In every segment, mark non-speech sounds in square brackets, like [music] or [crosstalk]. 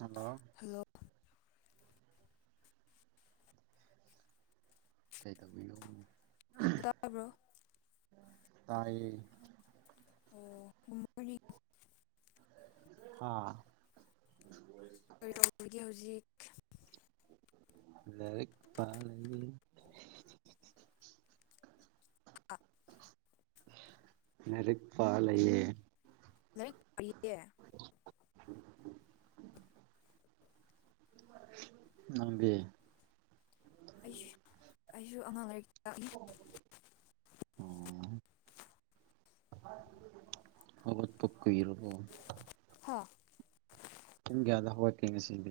Hello hello [inaudible] ꯇꯥꯕ꯭ꯔꯣ ꯇꯥꯢꯌꯦ [unintelligible] ꯍꯥ ꯀꯔꯤꯇꯧꯔꯤꯒꯦ ꯍꯧꯖꯤꯛ ꯂꯔꯤꯛ ꯄꯥꯔꯤ [inaudible] ꯂꯥꯔꯤꯛ ꯄꯥ ꯂꯩꯌꯦ [unintelligible] ꯅꯪꯗꯤ ꯑꯩꯁꯨ ꯑꯩꯁꯨ ꯑꯉꯥꯡ ꯂꯩꯥꯔꯤꯛ ꯇꯥꯛꯅꯤ [inaudible] ꯑꯣ ꯍꯧꯒꯠꯄ ꯀꯨꯏꯔꯕꯣ ꯍꯥ ꯄꯨꯡ ꯀꯌꯥꯗ ꯍꯧꯒꯛꯀꯦ ꯉꯁꯤꯗꯤ꯫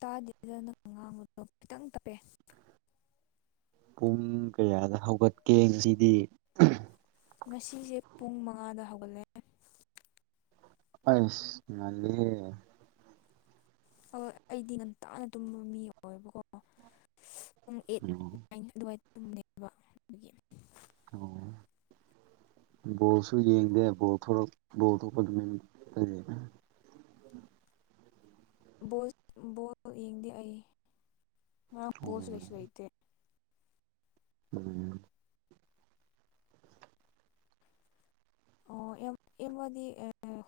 ꯇꯥꯗꯦꯗꯅꯪ ꯉꯥꯡꯕꯗꯣ ꯈꯤꯇꯪ ꯇꯞꯄꯦ ꯄꯨꯡ ꯀꯌꯥꯗ ꯍꯧꯒꯠꯀꯦ ꯉꯁꯤꯗꯤ꯫ ꯉꯁꯤꯁꯦ ꯄꯨꯡ ꯃꯉꯥꯗ ꯍꯧꯒꯠꯂꯛꯑꯦ ꯑꯁ ꯉꯜꯂꯤꯍꯦ ꯑ ꯑꯩꯗꯤ ꯉꯟꯇꯥꯥꯅ ꯇꯨꯝꯕ ꯃꯤ ꯑꯣꯏꯌꯦꯕꯀꯣ ꯄꯨꯡ ꯑꯩꯠ ꯎꯝ ꯅꯥꯏꯟ ꯑꯗꯨꯋꯥꯏ ꯇꯨꯝꯅꯦꯕ ꯑꯗꯨꯒꯤ [inaudible] ꯕꯣꯜꯁꯨ ꯌꯦꯡꯗꯦ ꯕꯣꯜ ꯊꯣꯔꯛ ꯊꯣꯛꯄꯃꯤꯔꯦꯅ ꯕꯣꯜ ꯕꯣꯜ ꯌꯦꯡꯗꯦ ꯑꯩ ꯉꯔꯥꯡ ꯑꯣ ꯕꯣꯜꯁꯨ ꯂꯩꯁꯨ ꯂꯩꯇꯦ ꯎꯝ ꯑꯣ ꯑꯦꯝ ꯑꯃꯗꯤ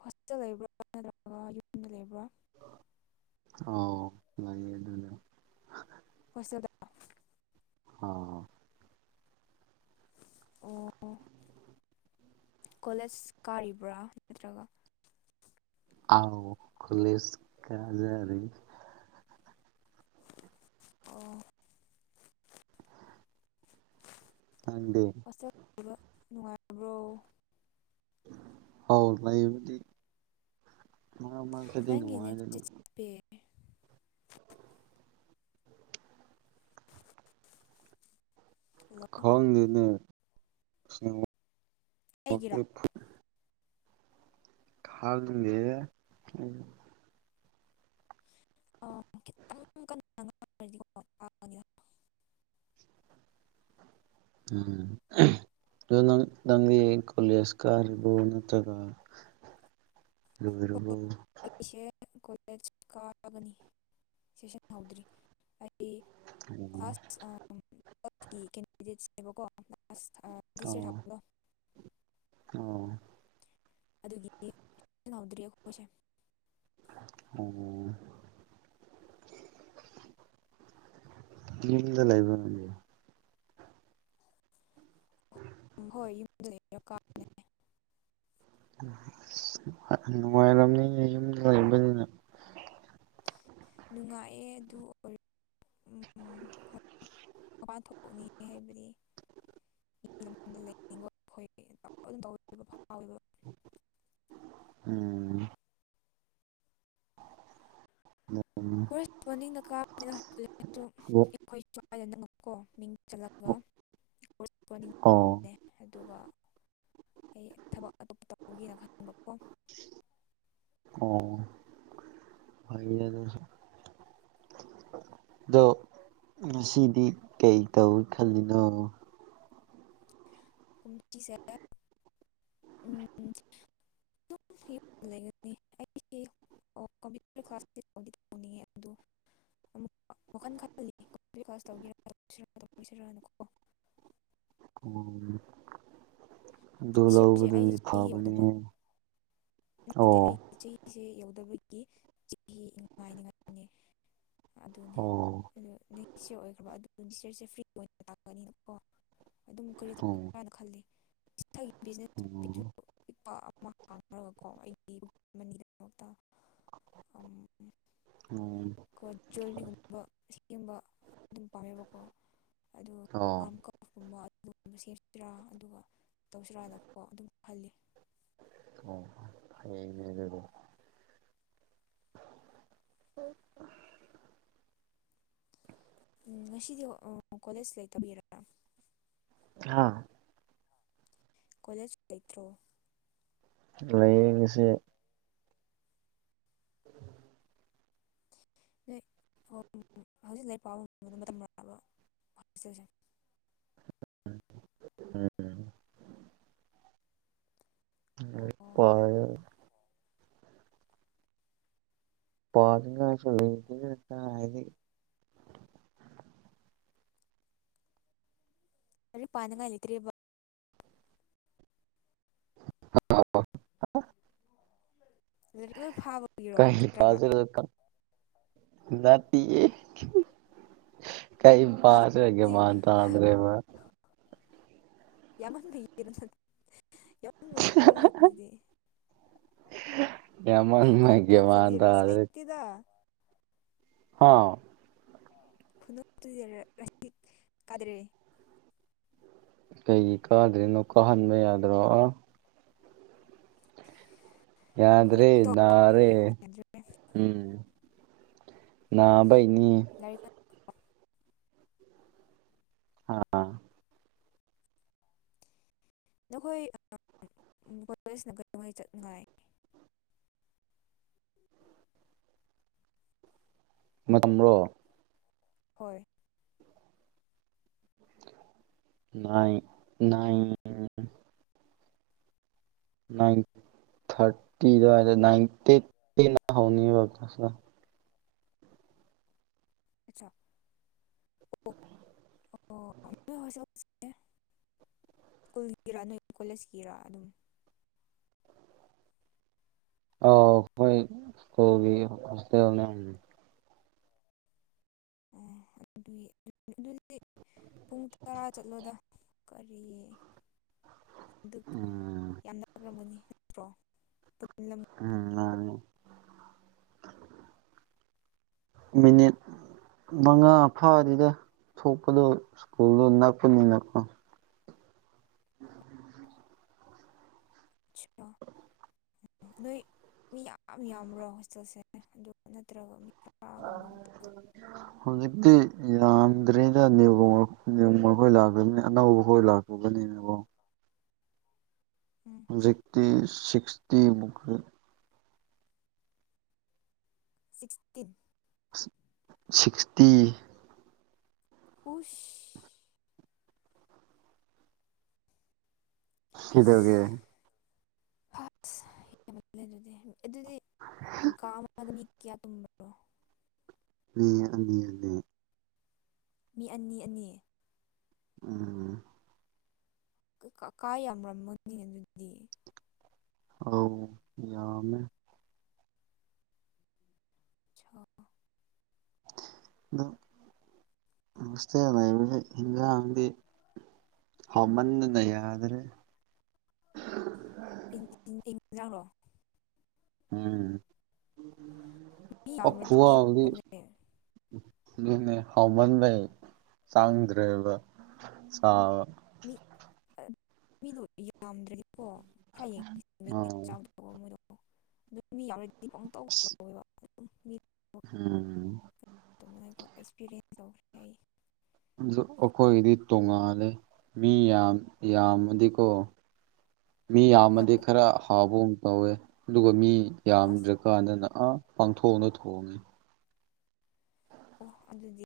ꯍꯣꯁꯇꯦꯜ ꯂꯩꯕ꯭ꯔꯥ ꯅꯠꯇ꯭ꯔꯒ ꯌꯨꯝꯗ ꯂꯩꯕ꯭ꯔꯥ ꯑꯣ ꯂꯩ ꯑꯗꯨꯅꯦ ꯄꯣꯇꯦꯜꯗ ꯑꯣ ꯑꯣ ꯀꯣꯂꯦꯖ ꯀꯥꯔꯤꯕ꯭ꯔꯥ ꯅꯠꯇ꯭ꯔꯒ ꯑꯥꯎ ꯀꯂꯦꯖ ꯀꯖꯔꯤ ꯑꯣ꯫ ꯈꯪꯗꯦ ꯑꯆꯕ ꯅꯨꯡꯉꯥꯏꯕ꯭ꯔꯣ ꯍꯥꯎ ꯂꯩꯕꯗꯤ ꯃꯔꯛ ꯃꯔꯛꯇꯗꯤ ꯅꯨꯉꯥꯏꯗ ꯑꯗꯨꯝ ꯄꯦ [inaudible] ꯈꯪꯗꯦꯅꯦ ꯑꯩꯒꯤꯔꯥ [unintelligible] ꯈꯥꯡ ꯗꯦꯗꯥ ꯑꯩꯖꯨ [unintelligible] [inaudible] ꯎꯝ ꯑꯗꯣ ꯅꯪ ꯅꯪꯒꯤ ꯀꯣꯂꯦꯖ ꯀꯥꯔꯤꯕꯣ ꯅꯠꯇ꯭ꯔꯒ [inaudible] ꯂꯣꯏꯔꯕꯣ ꯍꯣꯏ ꯑꯩꯁꯦ ꯀꯣꯂꯦꯖ ꯀꯥꯕꯅꯤ ꯁꯦꯁꯟ ꯍꯧꯗ꯭ꯔꯤ ꯑꯩꯗꯤ ꯑꯣ ꯀ꯭ꯂꯥꯁ ꯑꯝ ꯀꯤ ꯀꯦꯟꯗꯤꯗꯦꯠꯁꯅꯦꯕꯀꯣ ꯗꯤꯁ ꯌꯔ ꯑꯣ ꯊꯥꯕꯗꯣ ꯑꯣ ꯑꯗꯨꯒꯤꯅꯤ ꯍꯧꯗ꯭ꯔꯤ ꯑꯩꯈꯣꯏꯁꯦ ꯑꯣꯝ ꯌꯨꯝꯗ ꯂꯩꯕ꯭ꯔꯥ ꯅꯩꯗꯤ [unintelligible] ꯎꯝ ꯍꯣꯏ ꯌꯨꯝꯗ ꯀꯕꯅꯦ ꯅꯨꯡꯉꯥꯏ ꯅꯨꯡꯉꯥꯏꯔꯝꯅꯤꯅꯦ ꯌꯨꯝꯗ ꯂꯩꯔꯝꯕꯅꯤꯅ ꯅꯨꯡꯉꯥꯏꯑꯦ ꯑꯗꯨ ꯑꯣꯏ ꯎꯝ ꯍꯣꯏ ꯃꯄꯥꯟ ꯊꯣꯛꯎꯅꯤ ꯍꯥꯏꯕꯗꯤ꯫ [unintelligible] ꯗ ꯂꯩꯕ ꯑꯩꯈꯝ ꯇ ꯐꯥꯎꯋꯦꯕ꯫ ꯎꯝ ꯎꯝ ꯎꯝ [unintelligible] ꯅ ꯀꯥ ꯑꯩꯈꯣꯏ ꯁ꯭ꯋꯥꯏꯗ ꯅꯀꯣꯡ ꯆ ꯑꯣ [unintelligible] ꯑꯗꯨꯒ ꯑꯩ ꯊꯕꯛ ꯑꯇꯣꯞꯄ ꯇꯧꯒꯦꯅ ꯈꯟꯕꯀꯣ꯫ ꯑꯣ ꯐꯩ ꯑꯗꯨꯁꯨ꯫ ꯑꯗꯣ ꯉꯁꯤꯗꯤ ꯀꯩ ꯇꯧꯒꯦ ꯈꯜꯂꯤꯅꯣ? [unintelligible] [unintelligible] [unintelligible] ꯑꯃꯨꯛ ꯋꯥꯜ ꯈꯜ ꯈꯜꯂꯤ [unintelligible] [unintelligible] ꯑꯗꯨ ꯗꯤꯁ ꯌꯔꯁꯦ ꯂꯧꯕꯗꯨꯗꯤ ꯑꯩꯁꯦ ꯆꯍꯤ ꯐꯥꯕꯅꯤ ꯌꯧꯗꯕ ꯅꯠꯇꯦ ꯑꯩꯒꯤ ꯆꯍꯤꯁꯦ ꯌꯧꯗꯕꯒꯤ ꯆꯍꯤ ꯉꯥꯏꯅ ꯉꯥꯏꯅꯦ ꯑꯗꯨꯅꯦ ꯑꯣ ꯑꯗꯨ ꯑꯣꯏꯈ꯭ꯔꯕ ꯑꯗꯨ ꯗꯤꯔꯁꯦ ꯐ꯭ꯔꯤ ꯑꯣꯏꯅ ꯇꯥꯛꯒꯅꯤꯅꯀꯣ ꯑꯗꯨꯝ ꯀꯔꯤ ꯆꯨ ꯅ ꯈꯜꯂꯤ ꯏꯁꯥꯒꯤꯕꯤ ꯑꯣ ꯏꯄꯥ ꯑꯃ ꯍꯥꯡꯉꯒ ꯀꯣ ꯑꯩꯒꯤ ꯃꯅꯤꯒꯤꯗꯃꯛꯇ ꯑꯥꯝ ꯑꯣꯝ ꯀꯣ ꯖ꯭ꯋꯦꯔꯤꯒꯨꯝꯕ ꯁꯤꯒꯨꯝꯕ ꯑꯗꯨꯝ ꯄꯥꯝꯌꯦꯕꯀꯣ ꯑꯗꯣ ꯑꯣ ꯑꯥꯔꯝ ꯀ ꯀꯨꯝꯕ ꯑꯗꯨꯒꯨꯝꯕ ꯁꯦꯝꯁꯤꯔꯥ ꯑꯗꯨꯒ ꯇꯧꯁꯤꯔꯥꯅꯀꯣ ꯑꯗꯨꯝꯈꯜꯂꯤ꯫ ꯑꯣ ꯍꯌꯦꯡꯅꯦ ꯑꯗꯨꯗꯤ [unintelligible] ꯎꯝ ꯉꯁꯤꯗꯤ ꯀꯣꯂꯦꯖ ꯂꯩꯇꯕꯤꯔꯣ꯫ ꯍꯥ ꯀꯣꯂꯦꯖ ꯂꯩꯇ꯭ꯔꯣ? ꯂꯩꯌꯦ ꯉꯁꯤ꯫ ꯅꯣꯏ ꯍꯧꯖꯤꯛ ꯂꯩꯔꯤꯛ ꯄꯥꯕ ꯃꯇꯝ ꯃꯕ ꯍꯣꯜꯇꯦꯜ ꯁꯦ? ꯎꯝ ꯎꯝ꯫ ꯑꯣ [unintelligible] ꯄꯥꯅꯤꯉꯥꯏꯁꯨ ꯂꯩꯇꯦꯗꯥ ꯀꯥꯏꯗꯒꯤ ꯫ ꯂꯥꯏꯔꯤꯛ ꯄꯥꯅꯤꯉꯥꯏ ꯂꯩꯇ꯭ꯔꯦꯕꯥ? ꯂꯥꯏꯔꯤꯛ ꯂꯣꯏ ꯐꯥꯕꯒꯤꯔꯣ ꯀꯩ ꯅꯠꯇ꯭ꯔꯒ ꯄꯥꯁꯤꯔ ꯅꯠꯇꯤꯌꯦ ꯀꯩꯝ ꯑꯁ ꯄꯥꯗ꯭ꯔ ꯃꯦꯟ- ꯑꯗꯨꯗꯤ ꯃꯥꯟ ꯇꯗ꯭ꯔꯦꯕ꯫ [unintelligible] ꯌꯥꯝꯃꯟꯕꯩ ꯒꯌ꯭ꯥꯟ ꯃꯥꯟ ꯈꯨꯅꯣꯛꯇꯨꯗꯤ ꯇꯥꯗ꯭ꯔꯦ꯫ [unintelligible] ꯍꯥ [unintelligible] ꯀꯥꯗ꯭ꯔꯦ ꯀꯩꯒꯤ ꯀꯥꯗ꯭ꯔꯤꯅꯣ ꯀꯥꯍꯟꯕ ꯌꯥꯗ꯭ꯔꯣ ꯑ ꯌꯥꯗ꯭ꯔꯦ ꯈꯨꯅꯣꯛꯇꯣ ꯅꯥꯔꯦ ꯌꯥꯗ꯭ꯔꯦ ꯎꯝ꯫ ꯅꯥꯕꯩꯅꯤ [unintelligible] ꯑꯥ ꯅꯈꯣꯏ ꯀꯣꯂꯦꯖꯅ ꯀꯩꯗꯧꯉꯩ ꯆꯠꯅꯉꯥꯏ ꯃꯇꯝꯔꯣ? ꯍꯣꯏ [unintelligible] ꯅꯥꯏꯟ ꯊꯥꯔꯇꯤ ꯑꯗꯨꯋꯥꯏꯗ ꯅꯥꯏꯟ ꯇꯦꯟ ꯗ ꯍꯧꯅꯤꯕ꯫ [unintelligible] ꯁ꯭ꯀꯨꯜꯒꯤꯔ ꯅꯣꯏ ꯀꯣꯂꯦꯖꯀꯤꯔ ꯑꯗꯨꯝ? ꯑꯧ ꯍꯣꯏ ꯁ꯭ꯀꯨꯜꯒꯤ ꯍꯣꯁꯇꯦꯜ ꯅꯦ ꯫ ꯑ ꯑꯗꯨꯏ ꯑꯗꯨ ꯑꯗꯨꯗꯤ ꯄꯨꯡ ꯇꯔꯥ ꯆꯠꯂꯣꯗ ꯀꯔꯤ ꯑꯗꯨ ꯎꯝ ꯌꯥꯝ ꯂꯔꯝꯒꯅꯤ ꯅꯠꯇ꯭ꯔꯣ ꯎꯝ ꯃꯥ ꯃꯤꯅꯤꯠ ꯃꯉꯥ ꯐꯥꯗꯦꯗꯗ ꯊꯣꯛꯄꯗꯣ ꯁ꯭ꯀꯨꯜꯗꯣ ꯅꯛꯄꯅꯤꯅꯀꯣ ꯎꯝ ꯄ ꯎꯝ ꯅꯣꯏ ꯃꯤ ꯌꯥꯝ ꯌꯥꯝꯕ꯭ꯔꯣ ꯍꯣꯁꯇꯦꯜꯁꯦ ꯑꯗꯨ ꯅꯠꯇ꯭ꯔꯒ ꯃꯤ ꯇꯔꯥꯒꯨꯝꯕ ꯈ [inaudible] ꯍꯧꯖꯤꯛꯇꯤ ꯌꯥꯝꯗ꯭꯭ꯔꯤꯗ ꯅꯥꯎ ꯂꯥꯛꯇꯕꯅꯤ ꯑꯅꯧꯕ ꯈꯣꯏ ꯂꯥꯛꯇꯕꯅꯤ ꯀꯣ ꯫ ꯎꯝ ꯍꯨꯖꯤꯛꯇꯤ ꯁꯤꯛꯁꯇꯤꯃꯨꯛ ꯈꯔ ꯁꯤꯛꯁꯇꯤ ꯁꯤꯛꯁꯇꯤ ꯎꯁ! [unintelligible] ꯍꯁ ꯍꯦꯟꯃꯟꯂꯦ ꯑꯗꯨꯗꯤ ꯑꯗꯨꯗꯤ ꯀꯥ ꯑꯃꯗ ꯃꯤ ꯀꯌꯥꯝ ꯇꯨꯝꯕꯔꯣ? ꯃꯤ ꯑꯅꯤ- ꯑꯅꯤ꯫ ꯃꯤ ꯑꯅꯤ ꯑꯅꯤ ꯎꯝ ꯀꯥ ꯌꯥꯝꯔꯝꯃꯣꯏꯅꯤ ꯑꯗꯨꯗꯤ ꯑ ꯌꯥꯃꯦ ꯆ ꯑ ꯅꯁꯦ ꯏ ꯍꯗꯤ ꯍꯃꯟ ꯅꯗ꯭ꯔꯦ ꯆꯥꯡꯔꯣ ꯎꯝ ꯃꯤ ꯌꯥꯝꯔꯗꯤ ꯑꯈꯣꯋꯥꯗꯤ ꯇꯧꯕꯅꯦ ꯑꯗꯨꯅꯦ ꯍꯥꯎꯃꯟꯕꯩ ꯆꯥꯡꯗ꯭ꯔꯦꯕ ꯆꯕ ꯃꯤ ꯃꯤꯗꯣ ꯌꯥꯝꯗ꯭ꯔꯗꯤꯀꯣ ꯈꯔ ꯌꯦꯡ ꯑꯥ ꯑꯣ ꯃꯣꯏꯗꯣ ꯑꯗꯨ ꯃꯤ ꯌꯥꯎꯔꯗꯤ ꯄ ꯑꯁ ꯇꯋꯦ ꯎꯝ ꯇꯧꯉꯥꯏ ꯑꯦꯛꯁꯄꯤꯔꯤꯌꯦꯟꯁ ꯇꯧꯈ꯭ꯔꯦ ꯑꯩ ꯑꯗꯨꯖꯨ ꯑꯈꯣꯏꯒꯤꯗꯤ ꯇꯣꯡꯉꯥꯜꯂꯦ ꯃꯤ ꯌꯥꯝ ꯌꯥꯝꯃꯗꯤꯀꯣ ꯃꯤ ꯍꯣꯏ ꯌꯥꯝꯃꯗꯤ ꯈꯔ ꯍꯥꯎꯕꯒ ꯇꯧꯋꯦ ꯑꯗꯨꯒ ꯃꯤ ꯍꯁ ꯌꯥꯝꯗ꯭ꯔ ꯀꯥꯟꯗꯅ ꯑꯥ ꯄꯥꯡꯊꯣꯛꯅ ꯊꯣꯡꯉꯦ ꯑꯣ ꯑꯗꯨꯗꯤ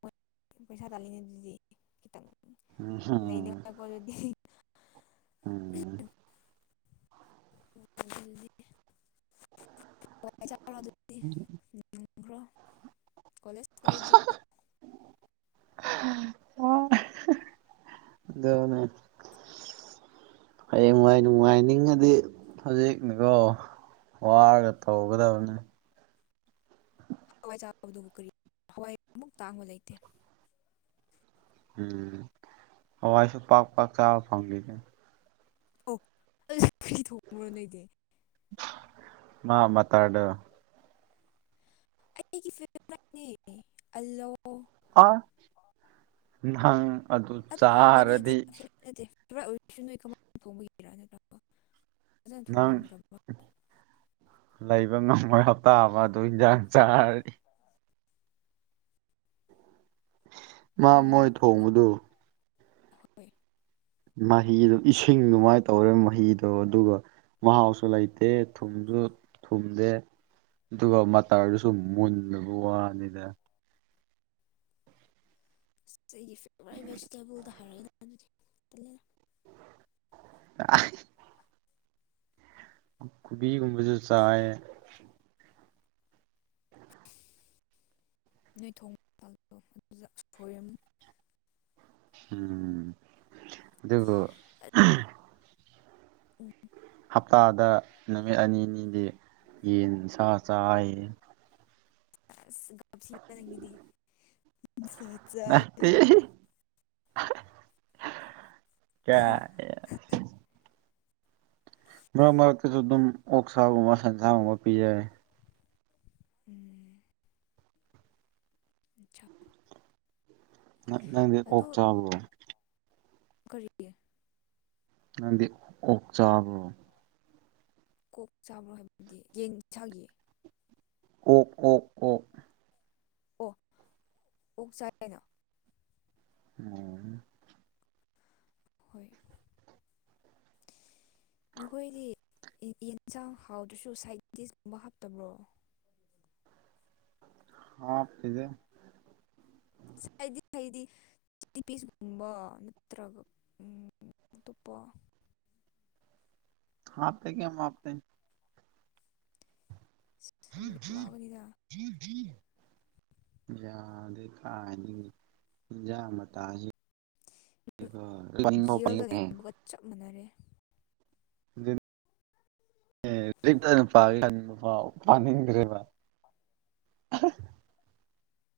ꯃꯣꯏ ꯄꯩꯁꯥ ꯇꯥꯜꯂꯤꯅꯦ ꯑꯗꯨꯗꯤ ꯈꯤꯇꯪ ꯎꯝ ꯂꯩꯅꯦꯀꯥꯏꯀꯣ ꯑꯗꯨꯗꯤ ꯎꯝ ꯗꯤ ꯑꯗꯨꯗꯤ ꯈ꯭ꯔꯣ ꯀꯣꯂꯦꯖ ꯑꯣꯏꯗ꯭ꯔꯤ ꯑꯣ ꯑꯗꯅ ꯍꯌꯦꯡ ꯅꯨꯡꯉꯥꯏꯅꯤꯡꯉꯗꯤ ꯍꯧꯖꯤꯛꯅꯤꯀꯣ ꯋꯥꯒ ꯇꯧꯒꯗꯕꯅꯦ ꯍꯋꯥꯏ ꯆꯥꯕꯗꯨꯕꯨ ꯀꯔꯤ ꯍꯋꯥꯏ ꯑꯃꯨꯛ ꯇꯥꯡꯕ ꯂꯩꯇꯦ ꯎꯝ ꯍꯋꯥꯏꯁꯨ ꯄꯥꯛ ꯄꯥꯛ ꯆꯥꯕ ꯐꯪꯈꯤꯅꯦ ꯑꯣ ꯑꯗꯨ ꯀꯔꯤ ꯊꯣꯡꯉꯨꯔꯣ ꯅꯣꯏꯗꯤ ꯃꯥꯃ ꯇꯥꯗꯣ ꯑꯩꯒꯤ ꯐꯦꯚꯠꯅꯤ ꯑꯜꯂꯣ ꯑꯥ ꯅꯪ ꯑꯗꯨ ꯅꯠꯇꯦ ꯅꯠꯇꯦ ꯆꯥꯔꯗꯤ ꯐꯦꯚꯣꯔꯥꯏꯠ ꯅꯠꯇꯦ ꯑꯣꯏꯔꯤꯁꯨ ꯅꯣꯏ ꯀꯃꯥꯏ ꯊꯣꯡꯕꯒꯤꯔꯥ ꯅꯠꯇ꯭ꯔꯣ ꯐꯖꯅ ꯅꯪ ꯊꯣꯉꯝꯗ꯭ꯔꯕꯣ ꯂꯩꯕ ꯉꯝꯃꯣꯏ ꯍꯞꯇꯥ ꯑꯃ ꯑꯗꯨ ꯏꯟꯖꯥꯡ ꯆꯥꯔꯅꯤ ꯃꯥ ꯃꯣꯏ ꯎꯝ ꯍꯣꯏ ꯊꯣꯡꯕꯗꯨ ꯍꯣꯏ ꯃꯍꯤꯗꯣ ꯏꯁꯤꯡ ꯑꯗꯨꯃꯥꯏꯅ ꯇꯧꯔꯦ ꯃꯍꯤꯗꯣ ꯑꯗꯨꯒ ꯃꯍꯥꯎꯁꯨ ꯂꯩꯇꯦ ꯊꯨꯝꯁꯨ ꯊꯨꯝꯗꯦ ꯑꯗꯨꯒ ꯃꯇꯔꯗꯨꯁꯨ ꯃꯨꯟꯗꯕ ꯋꯥꯅꯤꯗ ꯑꯁ ꯑꯩꯒꯤ ꯐꯦꯚꯣꯔꯥꯏꯠ ꯚꯦꯖꯤꯇꯦꯕꯜꯗ ꯍꯥꯏꯔꯛꯑꯦꯗ ꯑꯗꯨꯗꯤ ꯇꯜꯂꯦꯗ [unintelligible] ꯈꯨ ꯈꯨꯕꯤꯒꯨꯝꯕꯁꯨ ꯆꯥꯏꯌꯦ ꯅꯣꯏ ꯊꯣꯡ [unintelligible] ꯗꯣ ꯑꯗꯨꯗ ꯑꯁ ꯐꯣꯏꯔꯝꯅꯤ ꯎꯝ ꯑꯗꯨ ꯍꯞꯇꯥꯗ ꯅꯨꯃꯤꯠ ꯑꯅꯤꯅꯤꯗꯤ ꯌꯦꯟꯁ ꯆꯥꯏ ꯁꯂꯗꯤ ꯆ ꯅ ꯀꯌꯥ ꯃ ꯃꯔꯔꯛꯇꯁꯨ ꯑꯗꯨꯝ ꯑꯣꯛꯁꯥꯒꯨꯝꯕ ꯁꯦꯟꯁꯥꯒꯨꯝꯕ ꯄꯤꯖꯔ ꯎꯝ ꯆ ꯅ ꯅꯪꯗꯤ ꯑꯣꯛ ꯑꯗꯣ ꯆꯥꯕ꯭ꯔꯣ ꯀꯔꯤ ꯅꯪꯗꯤ ꯑꯣꯛ ꯆꯥꯕ꯭ꯔꯣ ꯀꯣꯛ ꯆꯥꯕ꯭ꯔꯣ ꯍꯥꯏꯕꯗꯤ ꯌꯦꯟ ꯆꯥꯒꯤꯌꯦ ꯑꯣꯛ ꯑꯣꯛ ꯑꯣꯛ ꯑꯣ ꯑꯣꯛ ꯆꯥꯏꯅꯣ ꯎꯝ ꯍꯣꯏ ꯅꯈꯣꯏꯗꯤ ꯌꯦ ꯌꯦꯟꯁꯥꯡ ꯍꯥꯎꯗ꯭ꯔꯁꯨ ꯁꯥꯏꯠ ꯗꯤꯁ ꯀꯨꯝꯕ ꯍꯥꯞꯇꯕ꯭ꯔꯣ ꯍꯥꯞꯇꯦꯗ ꯁꯥꯏꯗꯤ ꯐꯩꯗꯤ ꯆꯤꯂꯤ ꯄꯦꯁꯒꯨꯝꯕ ꯅꯠꯇ꯭ꯔꯒ ꯎꯝ ꯑꯇꯣꯞꯄ ꯍꯥꯞꯇꯦ ꯀꯦꯝ ꯍꯥꯞꯇꯦ ꯑꯁ ꯑꯗꯨꯒꯤ ꯋꯥꯕꯅꯤꯗ [inaudible] ꯌꯥꯗꯦ ꯀꯥꯏꯗꯒꯤ ꯍꯤꯟꯖꯥꯡ ꯃꯇꯥꯁꯤ ꯑꯗꯨ ꯖꯦꯜꯗ ꯂꯩꯕꯒ ꯆꯞ ꯃꯥꯟꯅꯔꯦ ꯑꯗꯨ ꯅꯦ [unintelligible] ꯄꯥꯅꯤꯡꯗ꯭ꯔꯦꯕ [inaudible]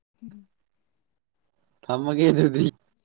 [inaudible] ꯊꯝꯃꯒꯦ ꯑꯗꯨꯗꯤ